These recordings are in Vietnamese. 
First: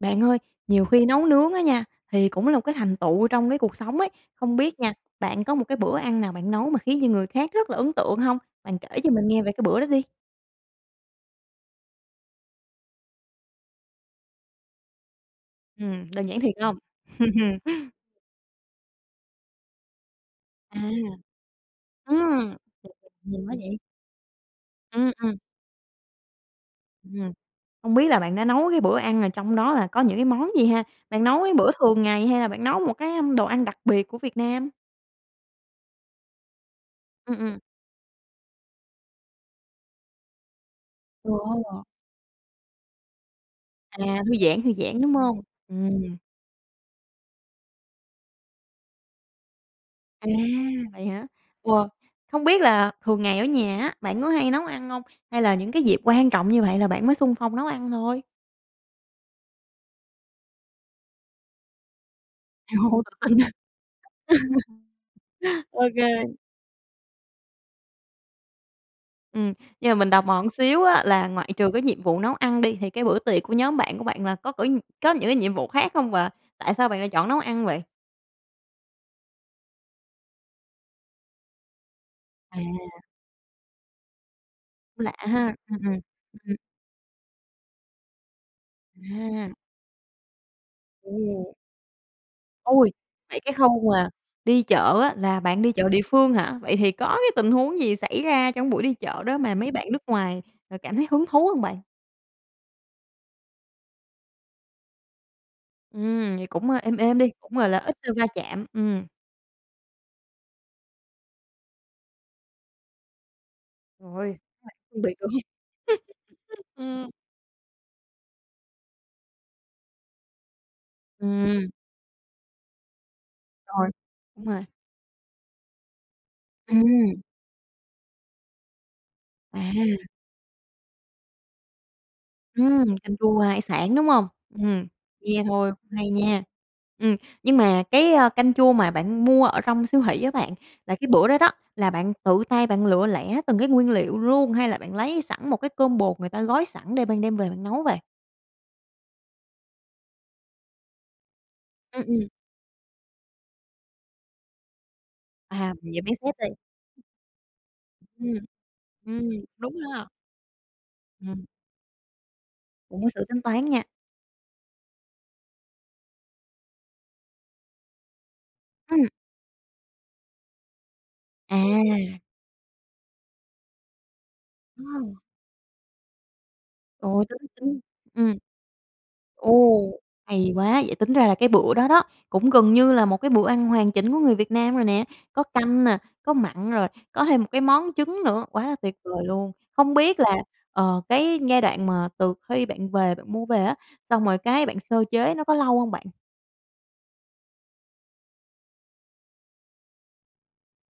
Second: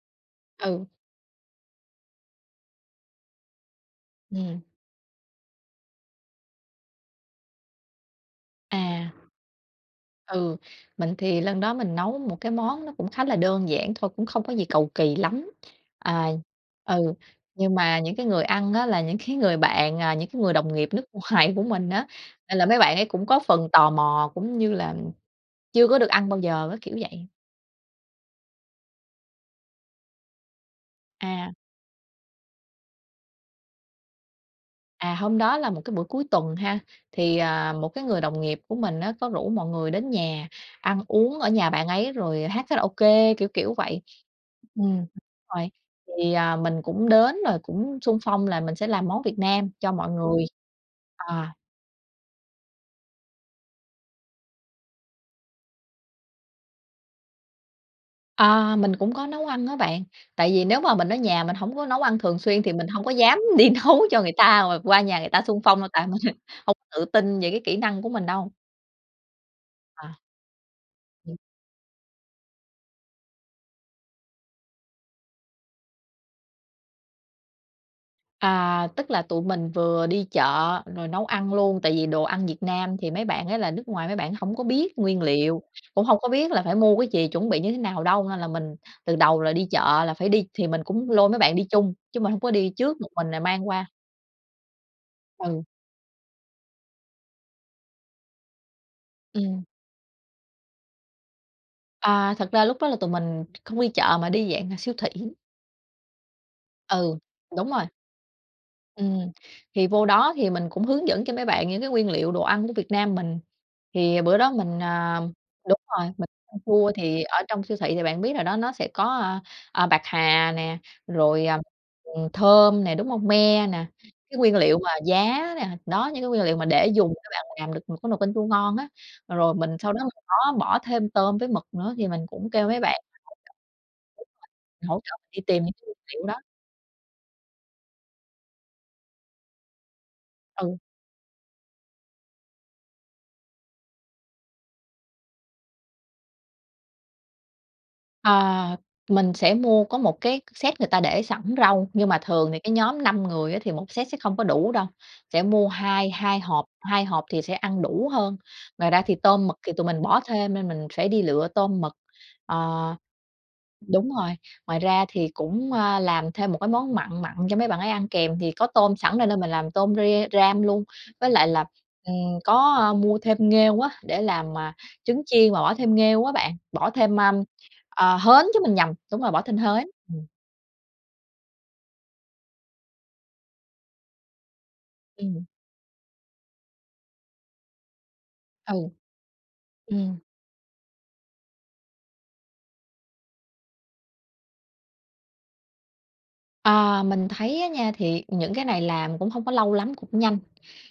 Bạn ơi, nhiều Ừ. khi nấu nướng á nha, thì cũng là một cái thành tựu trong cái cuộc sống ấy. Không Ừm. biết nha, bạn có một cái bữa ăn nào bạn nấu mà khiến cho người khác rất là ấn tượng hông? Bạn kể cho À. mình nghe về cái bữa đó đi. Ừ, mình thì lần đó mình nấu một cái món nó cũng khá là đơn giản thôi, cũng không có gì cầu kỳ lắm. Ừm, À, đơn giản thiệt hông? ừ. Nhưng mà những cái người ăn á, là những cái người bạn, à, những người đồng À, nghiệp nước ngoài của mình á. ừm. Nên là mấy bạn ấy cũng có Nhiều quá phần vậy? tò mò cũng như là Ừm, ừm. chưa có được ăn bao giờ á, kiểu vậy. Ừm. Không biết là bạn đã nấu cái bữa ăn là trong đó là có những cái món gì ha? Bạn nấu cái À. bữa thường ngày hay là bạn nấu một cái, à, đồ ăn đặc biệt của Việt Nam? À, hôm đó là một cái buổi cuối tuần ha. Ừm, Thì, ừm. à, một cái người đồng nghiệp của mình á, có rủ mọi người đến nhà ăn uống ở nhà Ồ. bạn ấy rồi hát karaoke, kiểu kiểu vậy. À, thư giãn, thư Ừm, giãn, đúng đúng hông? rồi. Ừm. Thì, à, mình cũng đến rồi cũng xung phong là mình sẽ làm món Việt Nam cho mọi À, người. vậy hả? À. Wow! Hông biết là thường ngày ở nhà á, bạn có hay nấu ăn hông? Hay là những cái dịp quan trọng như vậy là bạn mới xung phong nấu ăn thôi? À. Mình cũng có nấu ăn á bạn. Tại vì nếu mà mình ở nhà mình hổng có nấu ăn thường xuyên thì mình Ô, hông có tự tin dám ha, đi nấu cho người ta, mà qua nhà người ta xung phong đâu, OK. tại mình hông có tự tin về cái kỹ năng của mình đâu. Ừm. Nhưng mà mình À. tò mò xíu á, là Ừm. ngoại trừ cái nhiệm vụ nấu ăn đi, thì cái bữa tiệc của nhóm bạn của bạn là có cử có những nhiệm vụ khác không và tại sao bạn lại chọn nấu ăn vậy? À, tức là, tụi mình vừa đi chợ rồi nấu ăn luôn. Tại vì đồ ăn Việt Nam À. thì mấy bạn ấy là nước ngoài mấy bạn hổng có biết Lạ nguyên ha, liệu, ừm, ừm. cũng hông có biết Ừm. là phải mua cái gì, chuẩn bị như thế nào đâu. Nên là mình từ đầu là À. đi chợ là phải đi thì mình cũng lôi mấy Ừm. bạn đi chung, chứ mình hông có đi Ôi, trước mình vậy rồi cái mang khâu qua. mà đi chợ á, là bạn Ừ. đi chợ địa phương hả? Vậy thì có cái tình huống gì xảy ra trong buổi đi chợ đó mà Ừm. mấy bạn nước ngoài, à, cảm thấy hứng thú hông bạn? À, thật ra lúc đó là tụi mình không đi chợ mà đi dạng siêu thị. Ừm, vậy cũng êm Ừ, êm đi, cũng, gọi đúng là, rồi. ít va chạm. Ừm. Ừm, thì vô đó thì mình cũng hướng dẫn cho mấy bạn những nguyên liệu đồ ăn của Việt Nam mình. Thì Rồi bữa đó mình, [unintelligible] phân biệt, à đúng hông? đúng rồi, mình mua Ừm. thì ở trong siêu thị thì bạn biết rồi đó, nó sẽ có, a, à, bạc hà nè, rồi, à, Ừm. ừm, thơm nè, đúng hông? Me nè, Rồi, cái đúng nguyên rồi. liệu mà giá nè. Đó, những cái nguyên liệu mà để dùng Ừm. các bạn làm được một cái nồi canh chua ngon á. Rồi À. mình sau đó bỏ thêm tôm với mực nữa thì mình cũng kêu mấy Ừm. bạn Canh là hỗ chua hải sản, đúng trợ hông? [unintelligible] Ừm, hỗ trợ mình đi nghe tìm thôi những cái cũng nguyên hay liệu đó. nha. Ừm. Nhưng mà cái, ơ, canh chua mà bạn mua ở trong siêu thị á bạn, Ừ. là cái bữa đó đó, là bạn tự tay bạn lựa lẻ từng cái nguyên liệu luôn hay là bạn lấy sẵn một cái combo người ta gói sẵn để bạn đem về bạn nấu vậy? À, mình sẽ mua có một cái set người ta để sẵn rau. Ừm, Nhưng mà ừm. thường thì cái nhóm 5 người á, thì 1 set sẽ không có đủ đâu, sẽ mua À, vậy hai mấy set hai đây? hộp, 2 hộp thì sẽ ăn đủ Ừm, hơn. Ngoài ra thì ừm, tôm mực thì đúng tụi mình ha. bỏ thêm nên mình phải đi Ừm. lựa tôm mực. À. Cũng có sự tính toán nha. Đúng rồi. Ngoài ra thì cũng, à, làm thêm một món mặn mặn cho mấy bạn ấy ăn kèm, thì có tôm Ừm. sẵn nên mình làm tôm re ram luôn. Với lại là, À. ừm, có mua thêm nghêu á, để làm, à, Ờ. trứng chiên và bỏ thêm nghêu á bạn, bỏ thêm, Ôi, ơm, tính tính ờ, ừm. hến chứ, mình nhầm. Đúng rồi, bỏ thêm Ồ, hến. Ừm. hay quá! Vậy tính ra là cái bữa đó đó cũng gần như là một cái bữa ăn hoàn chỉnh của người Việt Nam rồi nè, có Ừm. canh nè, có mặn rồi có thêm một cái món trứng nữa. Quá Ừ, là tuyệt vời luôn! Không biết ừm. là, ờ, cái giai đoạn mà từ khi bạn về bạn mua về á, xong rồi cái bạn sơ chế nó có lâu hông bạn? À. Mình thấy á nha, thì những cái này làm cũng hông có lâu lắm, cũng nhanh.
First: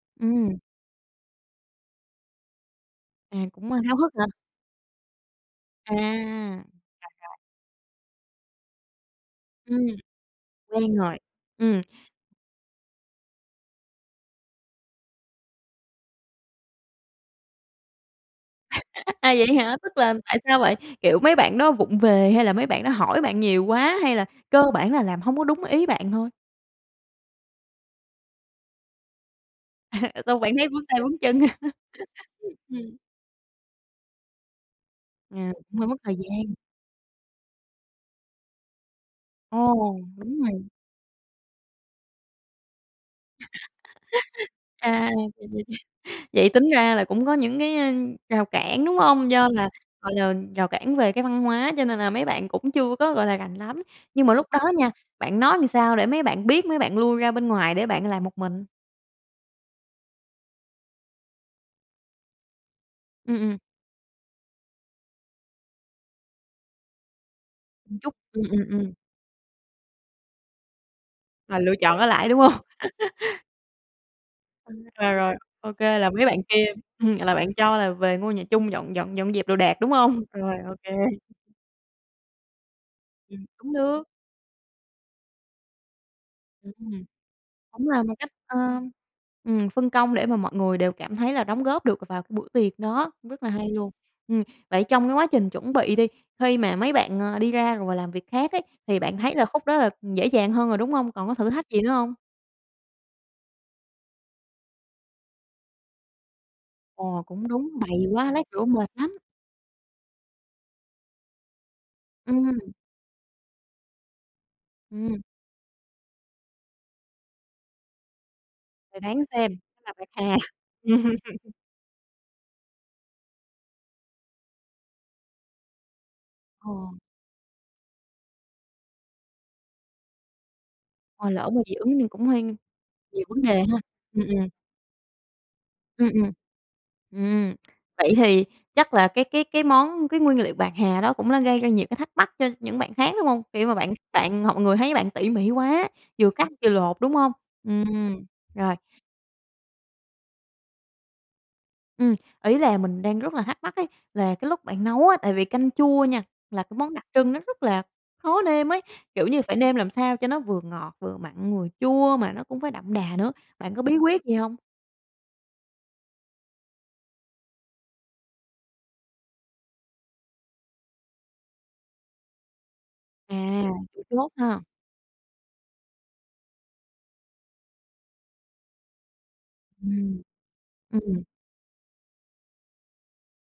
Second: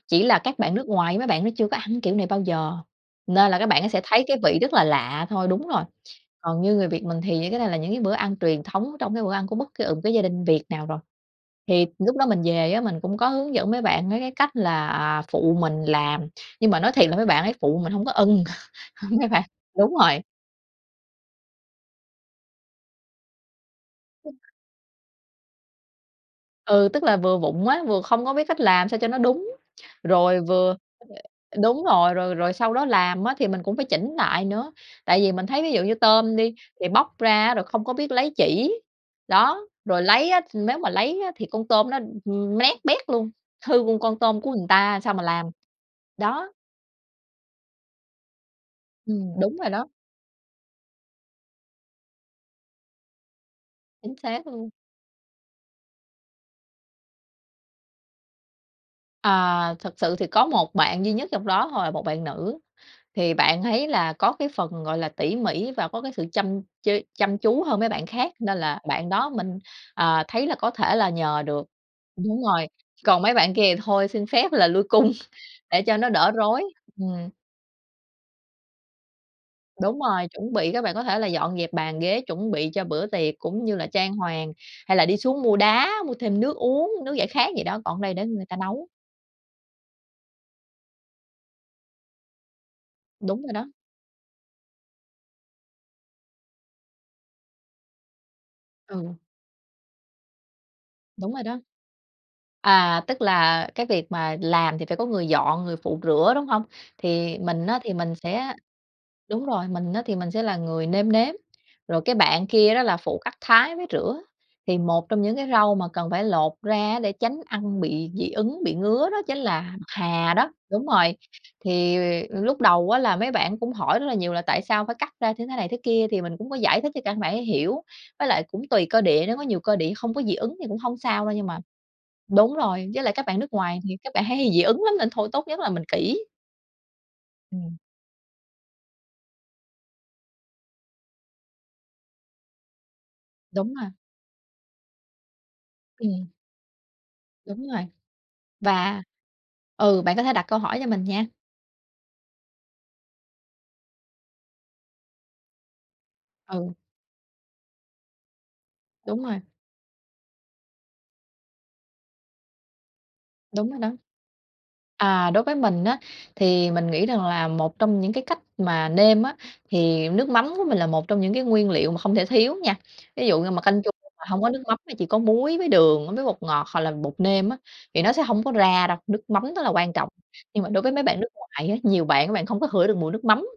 Chỉ là Ừm. các bạn nước ngoài mấy bạn đó chưa ăn kiểu này bao giờ, À, nên cũng các bạn háo sẽ hức thấy hả? cái vị rất là lạ thôi đúng rồi. À, Còn rồi, như người Việt mình rồi. thì những cái này là những bữa ăn truyền thống trong cái bữa ăn của bất kỳ, Ừm, ờ, một gia đình Việt nào quen rồi. rồi, ừm. Thì lúc đó mình về á, mình cũng có hướng dẫn mấy bạn mấy cái cách là phụ mình làm. Nhưng mà nói thiệt là mấy bạn ấy phụ mình hông có ưng lắm á À, bạn. vậy hả? Tức Đúng là, rồi. tại sao vậy? Kiểu, mấy bạn đó vụng về hay là mấy bạn đó hỏi bạn nhiều quá hay là cơ bản là làm hông có đúng ý bạn thôi? Ừ, tức là, vừa vụng á, vừa không có biết cách làm sao cho nó đúng. Xong Rồi bạn thấy vừa vướng tay vướng chân hả? đúng rồi, rồi rồi sau đó Ừm. làm á, thì mình cũng phải chỉnh lại nữa. Tại vì mình À, thấy, ví cũng dụ hơi như, mất thời tôm gian. đi thì bóc ra rồi không biết lấy chỉ, đó. Ồ, Rồi lấy đúng á rồi. nếu mà lấy á, thì con tôm nó, ừm, nát bét luôn, hư con con tôm của người ta À, sao mà vậy làm. vậy vậy Đó. tính ra là cũng có những, ơ, cái rào cản, đúng hông? Ừm, Do đúng rồi là, đó. gọi là, rào cản về cái văn hóa cho nên là mấy bạn cũng chưa có, gọi là, rành lắm. Chính Nhưng mà lúc xác đó luôn. nha, bạn nói làm sao để mấy bạn biết, mấy bạn lui ra bên ngoài để bạn làm một mình? À. Thật sự thì có một bạn duy nhất trong đó thôi là một bạn nữ. Thì Ừm, ừm. bạn ấy là có cái phần, gọi là, tỉ mỉ và có cái sự chăm chế chăm chú hơn mấy bạn Chút, khác. ừm, Nên ừm, là ừm. bạn đó mình, à, thấy là có thể là nhờ Ờ, được, lựa chọn ở lại, đúng đúng hông? rồi. Còn mấy bạn kia thì thôi xin phép là À, lui cung rồi, rồi, OK để cho là nó mấy đỡ bạn rối. kia ừm, Ừm. là bạn cho là về ngôi nhà chung dọn dọn dọn dẹp đồ đạc, đúng Đúng hông? rồi. Chuẩn Rồi, bị là các OK. bạn có thể là dọn dẹp bàn ghế chuẩn bị cho bữa tiệc Ừm, cũng cũng như là được. trang hoàng hay là đi xuống mua đá, mua thêm nước uống, Ừm. nước giải khát gì đó, Cũng còn ở là đây một để cách, người ta ơ, nấu. ừm, phân công để mà mọi người đều cảm thấy là đóng góp được vào cái buổi tiệc đó. Đúng Rất là rồi hay đó. luôn! Ừm. Vậy trong cái quá trình chuẩn bị đi, khi mà mấy bạn, ơ, đi ra rồi và làm việc khác ấy, thì Ừ. bạn thấy là khúc đó là dễ dàng hơn rồi, đúng hông? Còn Đúng có rồi thử đó. thách gì nữa hông? À, tức là, cái việc mà làm thì phải có người dọn, người phụ rửa, đúng hông? Ồ, Thì cũng mình đúng, á, thì bày mình quá lát sẽ rửa mệt lắm. đúng rồi, mình á, thì mình sẽ là người nêm nếm. Rồi cái bạn Ừm. kia đó là phụ cắt thái với rửa. Thì một Ừm. trong những cái rau mà cần phải lột ra á, để tránh ăn bị dị ứng, bị Rồi ngứa đó đoán chính xem là bạc là bạc hà hà. đó, đúng rồi. Thì lúc đầu á, là mấy bạn cũng hỏi rất là nhiều là tại sao phải cắt ra thế này thế kia, thì mình cũng có giải thích Ồ. cho các bạn hiểu, với lại cũng tùy cơ địa nữa. Có nhiều cơ địa hông có dị ứng thì cũng hông sao Rồi đâu, nhưng lỡ mà mà dị ứng thì cũng hơi đúng rồi, với lại nhiều các bạn vấn nước đề ha. ngoài thì các Ừm, bạn ấy ừm. hay dị ứng lắm, nên thôi tốt nhất là mình Ừm, kỹ. ừm, ừm. Ừm. Vậy thì chắc là cái cái cái món cái nguyên liệu bạc hà đó cũng là gây ra nhiều thắc mắc cho những bạn khác, đúng hông? Kiểu Đúng mà rồi. bạn bạn hoặc người thấy bạn tỉ mỉ quá, vừa Ừm. cắt vừa lột, đúng hông? Đúng Ừm. rồi Rồi. và ừ, bạn có thể đặt câu hỏi cho mình nha. Ừm. Ý là mình đang rất là thắc mắc ấy, là cái lúc bạn nấu á, tại vì canh chua nha, là Ừ. cái món đặc trưng nó rất là khó nêm ấy. Đúng Kiểu rồi. như phải nêm làm sao cho nó vừa ngọt, vừa mặn, vừa chua mà nó cũng phải đậm đà nữa. Đúng Bạn rồi có bí đó. quyết gì hông? À. Đối với mình á, thì mình nghĩ rằng là một trong những cái cách mà nêm á, thì nước mắm của mình là một trong những cái nguyên liệu mà không thể thiếu nha. Ví À, dụ như mà canh chua chủ mà chốt hông có nước ha. mắm mà chỉ có muối với đường với bột ngọt hoặc là bột nêm á, thì nó sẽ hông có ra đâu. Nước mắm rất là quan trọng. Ừm, Nhưng mà đối với mấy bạn ừm. nước ngoài á, nhiều bạn, mấy bạn không có ngửi được mùi nước mắm.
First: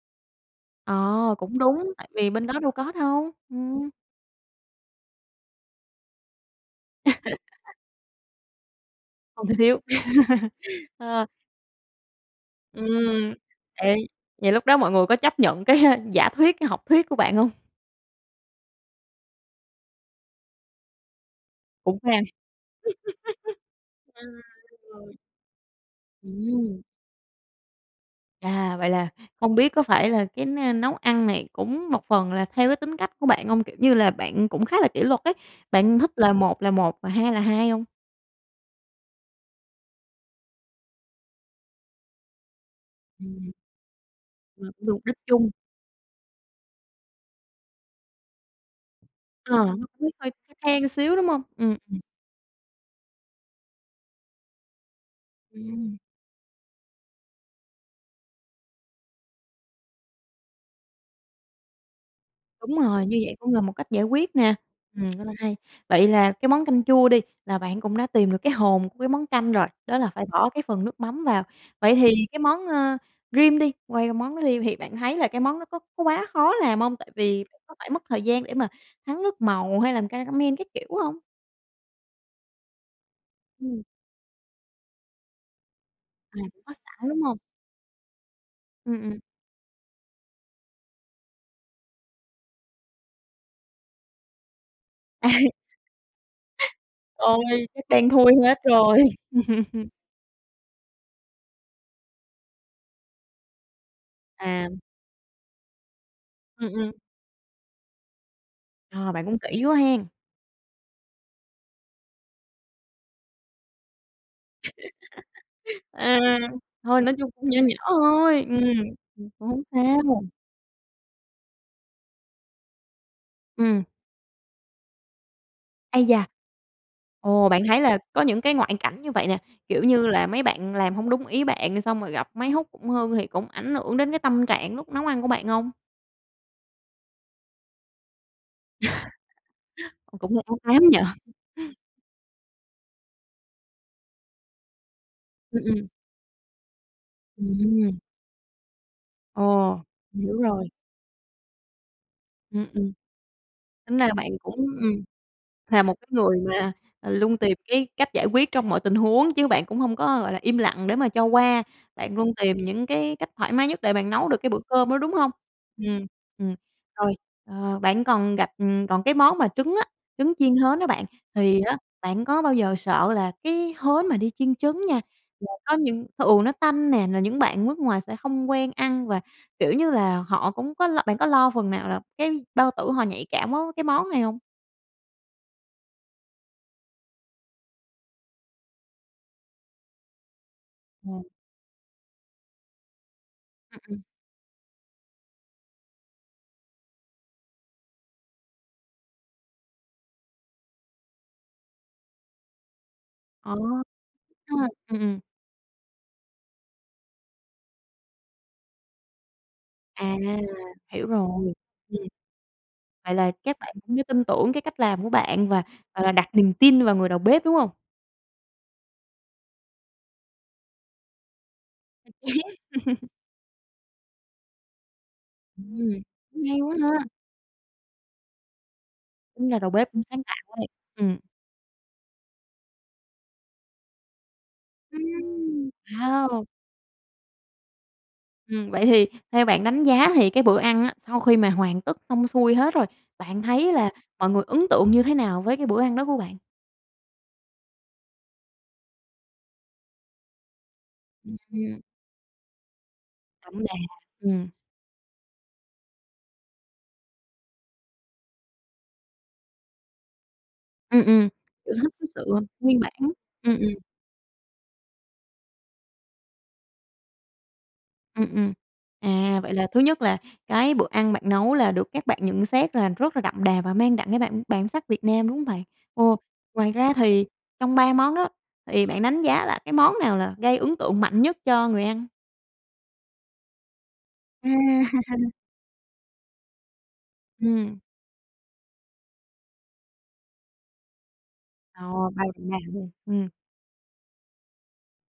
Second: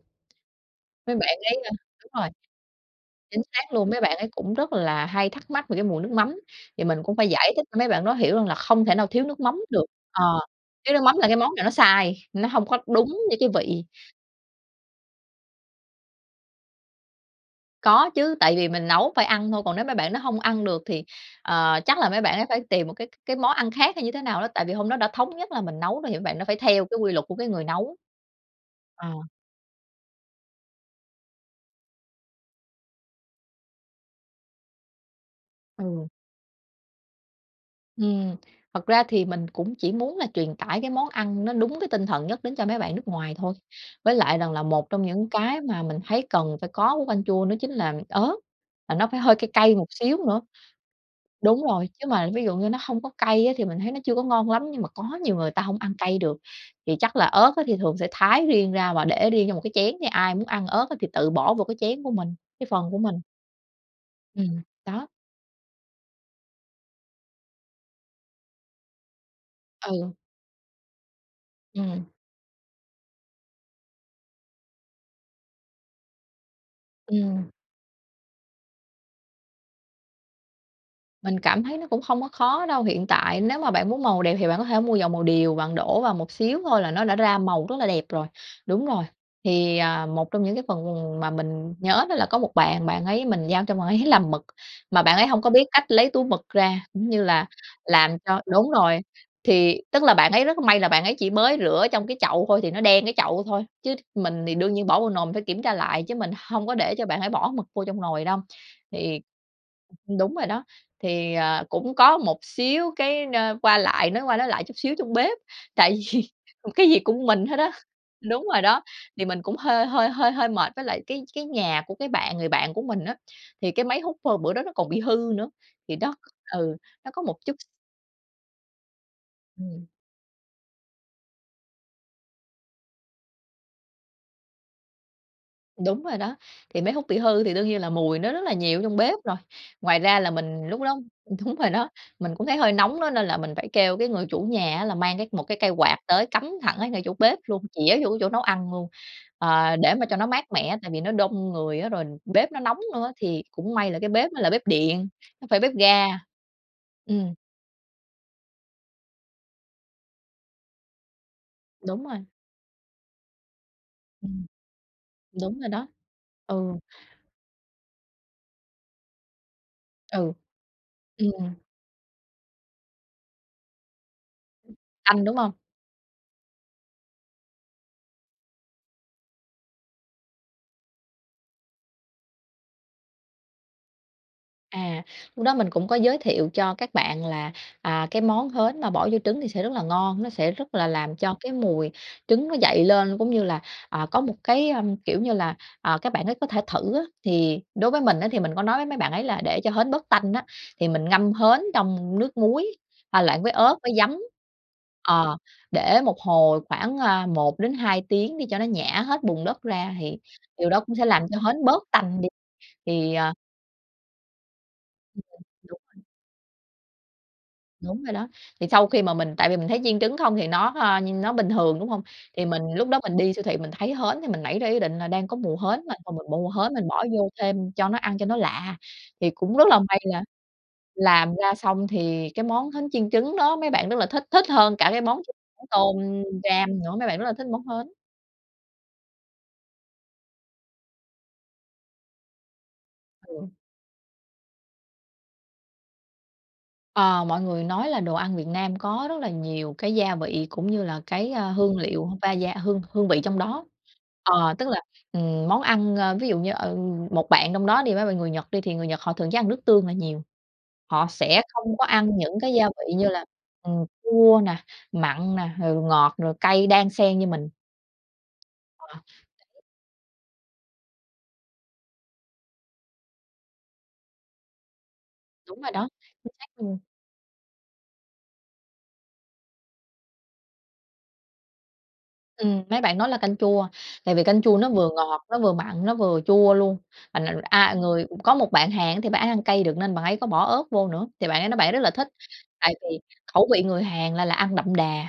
Mấy bạn Ờ, cũng ấy, ơ đúng, tại đúng rồi, vì bên đó đâu có đâu. chính xác Ừm. luôn. Mấy bạn ấy cũng rất là hay thắc mắc về cái mùi nước mắm thì mình cũng phải giải thích cho mấy bạn đó hiểu rằng là không thể nào thiếu nước Không thể mắm thiếu, được. Ờ. Thiếu nước mắm ờ. là cái món này nó sai, nó hông có đúng Ừm. như cái vị. Vậy vậy lúc đó mọi người có chấp nhận cái giả thuyết, cái học thuyết của bạn hông? Có chứ. Tại vì mình nấu phải ăn thôi. Còn nếu mấy bạn đó hông ăn được thì, ờ, Cũng chắc là phải mấy ăn, bạn đó phải tìm một cái cái món ăn hay khác như thế nào ừm, đó. Tại vì hôm đó đúng đã rồi. thống nhất là mình nấu rồi thì mấy bạn đó phải Ừm. theo cái quy luật của cái người nấu. À, vậy Ờ. là hông biết có phải là cái n nấu ăn này cũng một phần là theo cái tính cách của bạn hông? Kiểu như là bạn cũng khá là kỷ luật ấy, bạn Ừ. thích là một là một và hai là hai hông? Ừm. Thật ra thì mình cũng chỉ muốn là truyền tải cái món ăn nó đúng với tinh thần nhất đến cho mấy bạn nước ngoài Ừm. thôi. Với lại rằng là Ờ, một trong mục đích những chung. cái mà mình thấy cần phải có của canh chua nó chính là ớt, và nó phải hơi cay Ờ. cay Nó một cũng xíu hơi nữa. the the xíu, đúng hông? Đúng Ừm, rồi, ừm. chứ mà, ví dụ như, nó hông có cay á, thì mình thấy nó chưa có ngon lắm, nhưng mà có nhiều người ta hông ăn Ừm. cay được. Thì chắc là ớt á, thì thường sẽ thái riêng ra và để riêng cho một cái chén, ai muốn ăn ớt thì tự bỏ vô cái chén của mình, cái Đúng phần của rồi, mình. như vậy cũng là một cách giải quyết nè. Ừm, Ừm. đó. Rất là hay. Vậy là cái món canh chua đi, là bạn cũng đã tìm được cái hồn của cái món canh rồi, đó là Ừ. phải bỏ cái phần nước mắm vào. Vậy Ừm. thì cái món, ơ, rim đi quay qua món rim thì bạn thấy là cái món nó có có quá khó làm hông? Tại vì Ừm. [unintelligible] phải mất thời gian để mà thắng nước màu hay làm caramel các kiểu hông? Mình cảm thấy nó cũng không có khó đâu. Hiện tại nếu mà Ừm. bạn muốn màu đẹp thì bạn có thể mua dầu màu điều, bạn đổ vào một À, xíu cũng có thôi là nó sẵn, đã đúng hông. ra màu rất là đẹp rồi. Đúng Ừm, rồi. ừm. Thì, à, một trong những cái phần mà mình nhớ là có một bạn, bạn ấy mình giao cho bạn ấy làm mực mà bạn ấy À! hông có biết cách lấy túi mực ra, cũng như là Ôi! Chắc đen làm thui cho hết đúng rồi. rồi. Thì, tức là, bạn ấy rất may là bạn ấy chỉ mới rửa trong cái chậu thôi thì nó đen cái chậu thôi. Chứ mình thì À. đương nhiên bỏ vô nồi phải kiểm tra lại chứ mình hông Ừm, có ừm. để cho bạn phải bỏ mực vô trong nồi đâu. Ờ, Thì bạn cũng kĩ quá hén? ừm, đúng rồi đó, thì, à, cũng có một xíu cái, a, qua lại nói qua nói lại chút xíu trong bếp. Tại À, vì cái gì thôi, nói cũng chung mình cũng hết nhỏ á. nhỏ thôi. Đúng Ừm, rồi đó, ờ, thì cũng mình cũng hổng hơi hơi sao. hơi hơi mệt, với lại cái cái nhà của cái bạn người bạn của mình á, thì Ừm. cái máy hút, à, bữa đó nó còn bị hư nữa. Thì Ây đó da! ừ, có một Ồ! chút Bạn x thấy là có những cái ngoại cảnh như vậy nè. Kiểu Ừm. như là mấy bạn làm hông đúng ý bạn, xong rồi gặp máy hút cũng hư thì cũng ảnh hưởng đến cái tâm trạng lúc nấu ăn của bạn hông? Đúng rồi đó. Thì máy hút bị hư thì đương nhiên là mùi nó rất là nhiều ở trong bếp rồi. Ngoài ra là Cũng hơi ám mình lúc ám nhỉ? đó đúng rồi đó, mình cũng thấy hơi nóng á, nên là mình phải kêu cái người chủ nhà á, là mang cái một cái Ừm, cây ừm. quạt tới cắm thẳng ở ngay chỗ bếp luôn, chĩa Ừm. vô cái chỗ nấu ăn luôn, à, Ồ, để mà cho nó hiểu mát rồi. mẻ. Tại vì nó đông người á, rồi bếp nó Ừm, nóng ừm. nữa, thì cũng may Tính là ra cái là bạn bếp nó là cũng bếp ừm, điện, hông phải bếp là một ga. cái người mà, à, Ừm. luôn tìm cái cách giải quyết trong mọi tình huống chứ bạn cũng hông có, gọi là, im lặng để mà cho qua. Đúng Bạn rồi. luôn tìm những cái cách thoải mái nhất để bạn nấu được Ừm, cái bữa cơm đó, đúng hông? đúng rồi đó, Ừm, ừm. ừ. Rồi, ờ, bạn còn gặp còn cái món mà trứng á, trứng Ừ, chiên hến đó bạn, ừm. thì á, bạn có bao giờ sợ là cái hến mà đi chiên trứng nha, Tanh, đúng là hông? có những thì, ừ, nó tanh nè, là những bạn nước ngoài sẽ hông quen ăn, và, kiểu như là, họ cũng có lo bạn có lo phần nào là cái bao tử họ nhạy cảm quá cái món này hông? À. Lúc đó mình cũng có giới thiệu cho các bạn là, à, cái món hến mà bỏ vô trứng thì sẽ rất là ngon. Nó sẽ rất là làm Ừm. cho cái mùi trứng nó dậy lên, cũng như là, Ừm, ừm. à, có một cái, ờm, kiểu như là, à, các bạn ấy có thể thử á. Thì đối với mình á, thì mình có nói với mấy bạn ấy là để cho hến bớt tanh á, thì mình ngâm hến trong nước muối, pha loãng với À, ớt [unintelligible] với giấm. ha, ừm, ừm. Ờ, để một hồi khoảng, à, 1 đến 2 tiếng đi cho nó nhả hết bùn đất ra À, thì điều đó cũng sẽ hiểu làm cho rồi. hến bớt Ừm. tanh đi. Thì, Vậy là à các bạn cũng như tin tưởng cái cách làm của Ừm, bạn và, đúng rồi. gọi là, đặt niềm tin vào người đầu bếp, đúng hông? Đúng rồi đó. Thì sau khi mà mình tại vì mình thấy chiên trứng không thì nó, ơ, nó bình thường, đúng hông? Thì mình lúc đó thì mình đi siêu thị mình thấy hến thì mình nảy ra ý định là đang có mùa hến Ừm, mà, thôi mình mua hay hến quá mình bỏ ha. vô thêm cho nó ăn cho nó lạ. Thì Tính cũng ra rất đầu là bếp may cũng sáng tạo ấy. Ừm. làm ra xong thì cái món hến chiên trứng đó mấy bạn thích, thích hơn cả món [unintelligible] Ừm, tôm hao. ram nữa. Mấy bạn rất là thích món hến. Ừm. Vậy thì theo bạn đánh giá thì cái bữa ăn á, sau khi mà hoàn tất xong xuôi hết rồi, bạn Ừ. thấy là mọi người ấn tượng như thế nào với cái bữa ăn đó của bạn? À. Mọi người nói là đồ ăn Việt Nam có rất là nhiều cái gia vị cũng như là cái, Ừm, a, hương ừm. liệu va da hương hương vị trong Đậm đó. đà, ừm. Ờ, tức là, ừm, món ăn, ơ, ví dụ như, ờ, một bạn trong đó đi mấy bạn người Nhật đi, thì người Nhật thường ăn nước tương là nhiều. Ừm Họ ừm, sẽ yêu không có thích cái ăn sự những gia nguyên bản. vị như là, Ừm, ừm. ừm, chua nè, mặn nè, rồi ngọt, rồi cay đan xen như mình. Ừm, ừm. Ờ, đấy. À, vậy là thứ nhất là cái bữa ăn bạn nấu là được các bạn nhận xét rất là đậm đà và mang đậm cái bản bản sắc Việt Nam, đúng hông Đúng bạn? rồi đó, Ồ! chính xác Ngoài luôn. ra thì trong 3 món á, thì bạn đánh giá là cái món nào là gây ấn tượng mạnh nhất cho người ăn? Ừm. Mấy bạn nói là canh chua, tại vì canh À! chua nó vừa ngọt, nó vừa mặn, nó vừa chua luôn. Mình mình a, Ừm. người có một bạn Hàn thì bạn ấy ăn cay được, nên bạn ấy có bỏ ớt vô nữa, thì bạn ấy nói bạn ấy rất là thích. Ồ! Tại [unintelligible] vì Ừm. khẩu vị người Hàn là là ăn đậm đà,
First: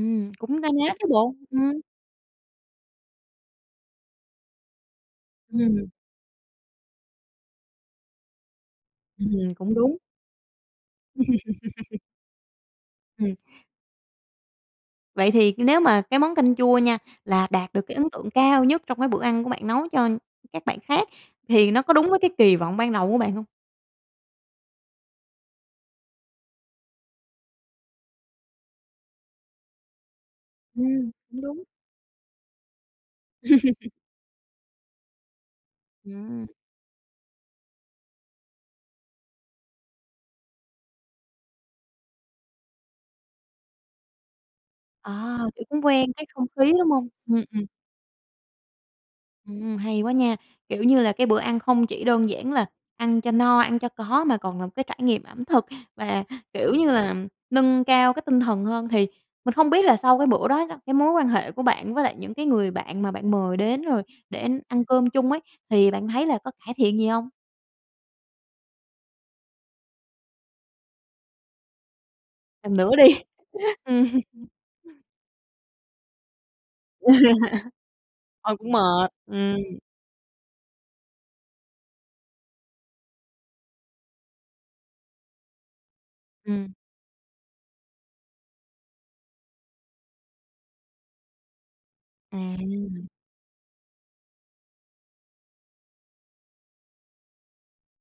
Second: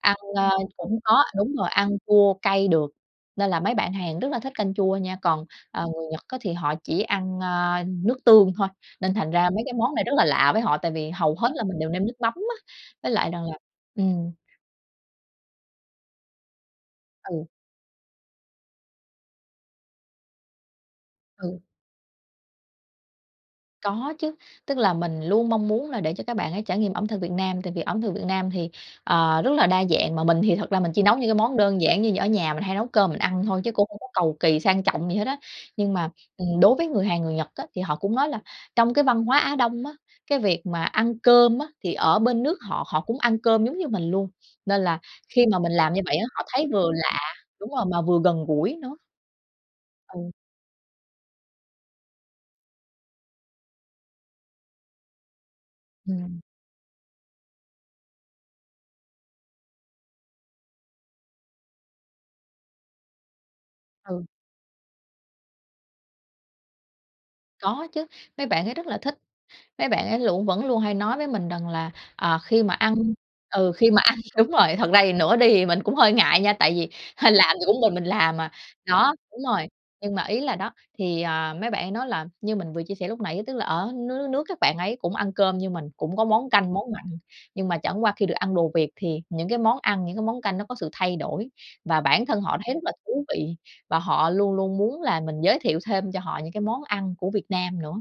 ăn, ơ, cũng na ná cũng chứ có bộ, đúng rồi, ừm. ăn chua cay được, nên là mấy bạn Hàn rất là thích canh chua nha. Còn, à, Ừm. người Nhật á, thì họ chỉ ăn, a, nước tương thôi. Nên thành ra Ừm, mấy cái cũng món đúng. này rất là lạ với họ, tại vì hầu hết là mình đều nêm nước mắm á. Với lại Ừm. rằng là, ừm Vậy thì nếu mà cái món canh chua nha, là Ừ. đạt được cái ấn tượng cao nhất trong cái bữa ăn của bạn nấu cho các bạn khác, Ừ. thì nó có đúng với cái kỳ vọng ban đầu của bạn hông? Có chứ. Tức là, mình luôn mong muốn là để cho các bạn ấy trải nghiệm ẩm thực Việt Nam, tại vì ẩm thực Việt Nam thì, ờ, rất là đa dạng. Mà mình thì thật ra là mình chỉ Ừm, nấu những cái cũng món đúng. đơn giản như ở nhà, mình hay nấu cơm mình ăn thôi. Chứ cũng hông có cầu kỳ sang trọng gì hết á. Nhưng mà, Ừm. ừm, đối với người Hàn, người Nhật á, thì họ cũng nói là trong văn hóa Á Đông á, cái việc mà ăn cơm á, thì ở bên nước họ, họ cũng ăn cơm giống như mình luôn. Nên là À, khi kiểu, mình cũng làm như quen vậy á, cái họ không thấy khí, đúng vừa hông? lạ Ừm, ừm. đúng rồi, mà vừa gần gũi nữa. Ừm, hay quá Ừ. nha. Kiểu như là, cái bữa ăn không chỉ đơn giản là ăn cho no, ăn cho có mà còn là một cái trải nghiệm ẩm thực và, Ừm. kiểu như là, nâng cao cái tinh thần hơn. Thì mình không biết là sau cái bữa đó đó, cái mối quan hệ của bạn với lại những cái người bạn mà bạn mời đến rồi Ừ. để ăn cơm chung ấy thì bạn thấy là có cải thiện gì hông? Có chứ, mấy bạn ấy rất là thích. Mấy bạn ấy lũ vẫn luôn hay nói với mình rằng là, à, khi mà Làm nữa ăn đi. ừ, khi mà Ừm. ăn đúng rồi, thật ra nữa đi mình cũng hơi ngại nha, tại vì hơ làm cũng mình mình làm mà Ừ, cũng mệt, đó, đúng ừm. rồi. Nhưng mà ý là đó, thì, à, mấy bạn ấy nói là, như mình vừa chia sẻ lúc nãy, tức là ở nước nước nước các bạn ấy cũng ăn cơm như mình, cũng có món Ừm. canh, món mặn. Nhưng mà chẳng qua khi được ăn đồ Việt thì những cái món ăn, những cái món canh nó có sự thay đổi và bản thân họ thấy rất là À. thú vị. Và họ luôn luôn muốn là mình giới thiệu thêm cho họ những cái món ăn của Việt Nam nữa.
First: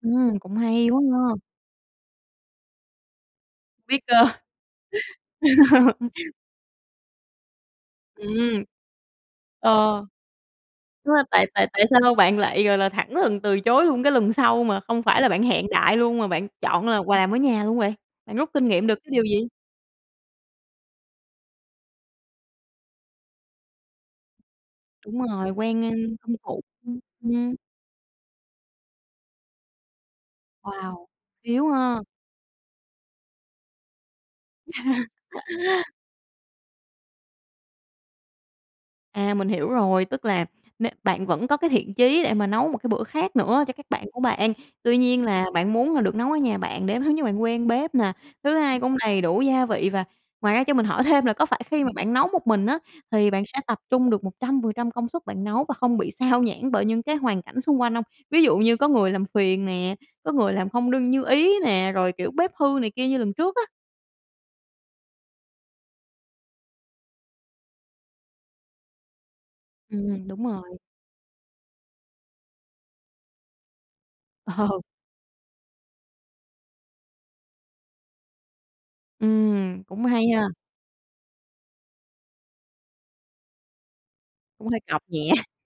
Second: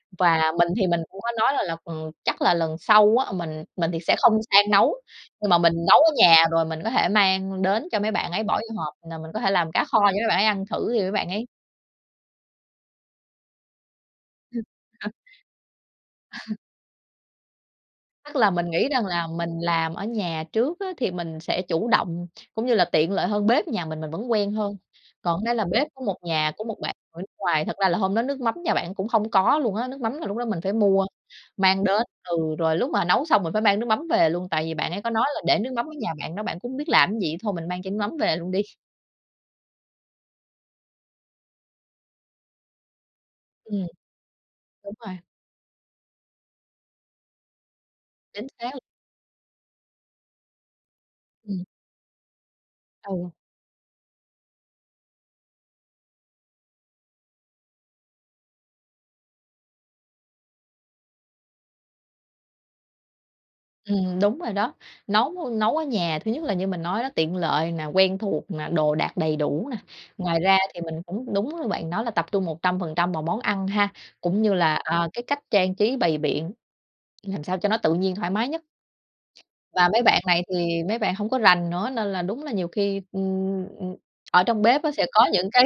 Ừm, Và cũng mình thì hay quá mình cũng có ha. nói là là chắc là lần sau á, mình mình thì Biết sẽ ơ không sang nấu nhưng mà mình nấu ở nhà rồi mình có thể mang đến cho mấy bạn ấy, bỏ Ừm. vô hộp. Là mình có thể Ờ, làm cá kho cho mấy bạn ấy ăn thử đi, mấy đúng rồi, bạn ấy tại tại tại sao bạn lại, gọi là, thẳng thừng từ chối luôn cái lần Ừm, sau mà không ờ. phải là bạn hẹn đại luôn, mà bạn chọn là quà ở nhà luôn vậy? Bạn Tức rút là kinh mình nghiệm nghĩ được rằng cái điều là gì? mình làm ở nhà trước á thì mình sẽ chủ động cũng như là tiện lợi hơn, bếp nhà mình mình vẫn quen hơn. Đúng Còn rồi, đây là quen, bếp ơ, của một thân nhà thuộc. của một bạn người nước Ừm. ngoài thật ra là hôm đó nước mắm nhà bạn cũng hông có luôn á. Nước mắm là lúc đó mình phải Wow. mua Thiếu mang ha. đến, ừ, rồi lúc mà nấu xong mình phải mang nước mắm về luôn. Tại vì bạn ấy có nói là để nước mắm ở nhà bạn đó, bạn cũng hông biết làm gì, thôi mình mang chai nước mắm về luôn đi. À, mình hiểu rồi! Tức là n bạn vẫn có cái thiện chí để mà nấu một cái bữa khác nữa cho các Ừm. bạn của bạn. Đúng Tuy rồi. nhiên là bạn muốn là được nấu ở nhà bạn để thứ nhất bạn quen bếp nè, Chính thứ xác! hai cũng đầy đủ gia vị. Và ngoài ra, cho mình hỏi thêm là có phải Ừm. khi mà bạn nấu một mình, ớ, thì Ừ. bạn sẽ tập trung được 100% công suất bạn nấu và không bị sao nhãng bởi những cái hoàn cảnh xung quanh hông? Ví dụ như có người làm phiền nè, có người làm không đương như ý nè, rồi, kiểu, bếp hư này kia như lần trước á? Ừm, đúng rồi đó. Nấu nấu ở nhà, thứ nhất là như mình nói đó, tiện lợi nè, quen thuộc nè, đồ đạc đầy đủ nè. Ừm, Ngoài đúng ra rồi. thì mình cũng đúng như bạn nói, là tập trung 100% vào món ăn ha. Cũng như là, Ờ. à, cái cách trang trí, bày biện làm sao cho nó tự nhiên, thoải mái nhất. Ừm, Và mấy cũng bạn hay ha. này thì mấy bạn hổng có rành nữa nên là đúng là nhiều khi, ưm, ưm, ở trong Cũng hơi bếp cọc sẽ có nhẹ. những cái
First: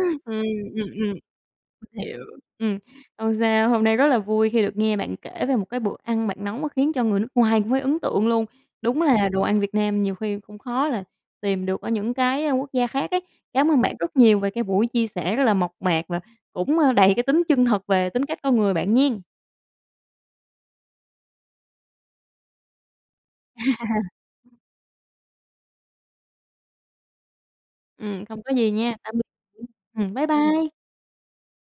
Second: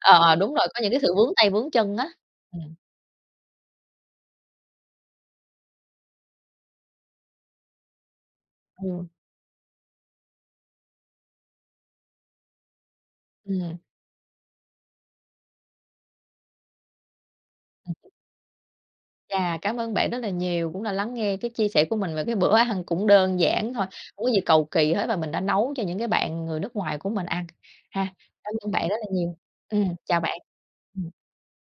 ờ, ờ, Ừm, đúng rồi, có ừm, những cái ừm. sự vướng tay vướng chân Mình á. hiểu, Ừm. ừm. Hông sao, hôm nay rất là vui khi được nghe bạn kể về một cái bữa ăn bạn nấu mà khiến cho người nước ngoài cũng phải ấn tượng luôn. Đúng Ừm. là đồ ăn Việt Nam nhiều khi cũng khó là tìm được ở những cái, a, quốc gia khác ấy. Cảm Ừm. ơn bạn rất nhiều về cái buổi chia sẻ rất là mộc mạc và cũng, ơ, đầy cái tính chân thật Ừm. về tính cách con người bạn nghen. Chà! Cảm ơn bạn rất là nhiều, cũng đã lắng nghe cái chia sẻ của mình về cái bữa ăn cũng đơn giản thôi, hổng có gì cầu kỳ hết và mình đã nấu cho những cái bạn người nước ngoài của mình ăn ha. Ừm, hông có Cảm gì ơn bạn nha, rất là tạm nhiều. biệt. Ừm, Ừm, chào bye bạn! bye! Ừm.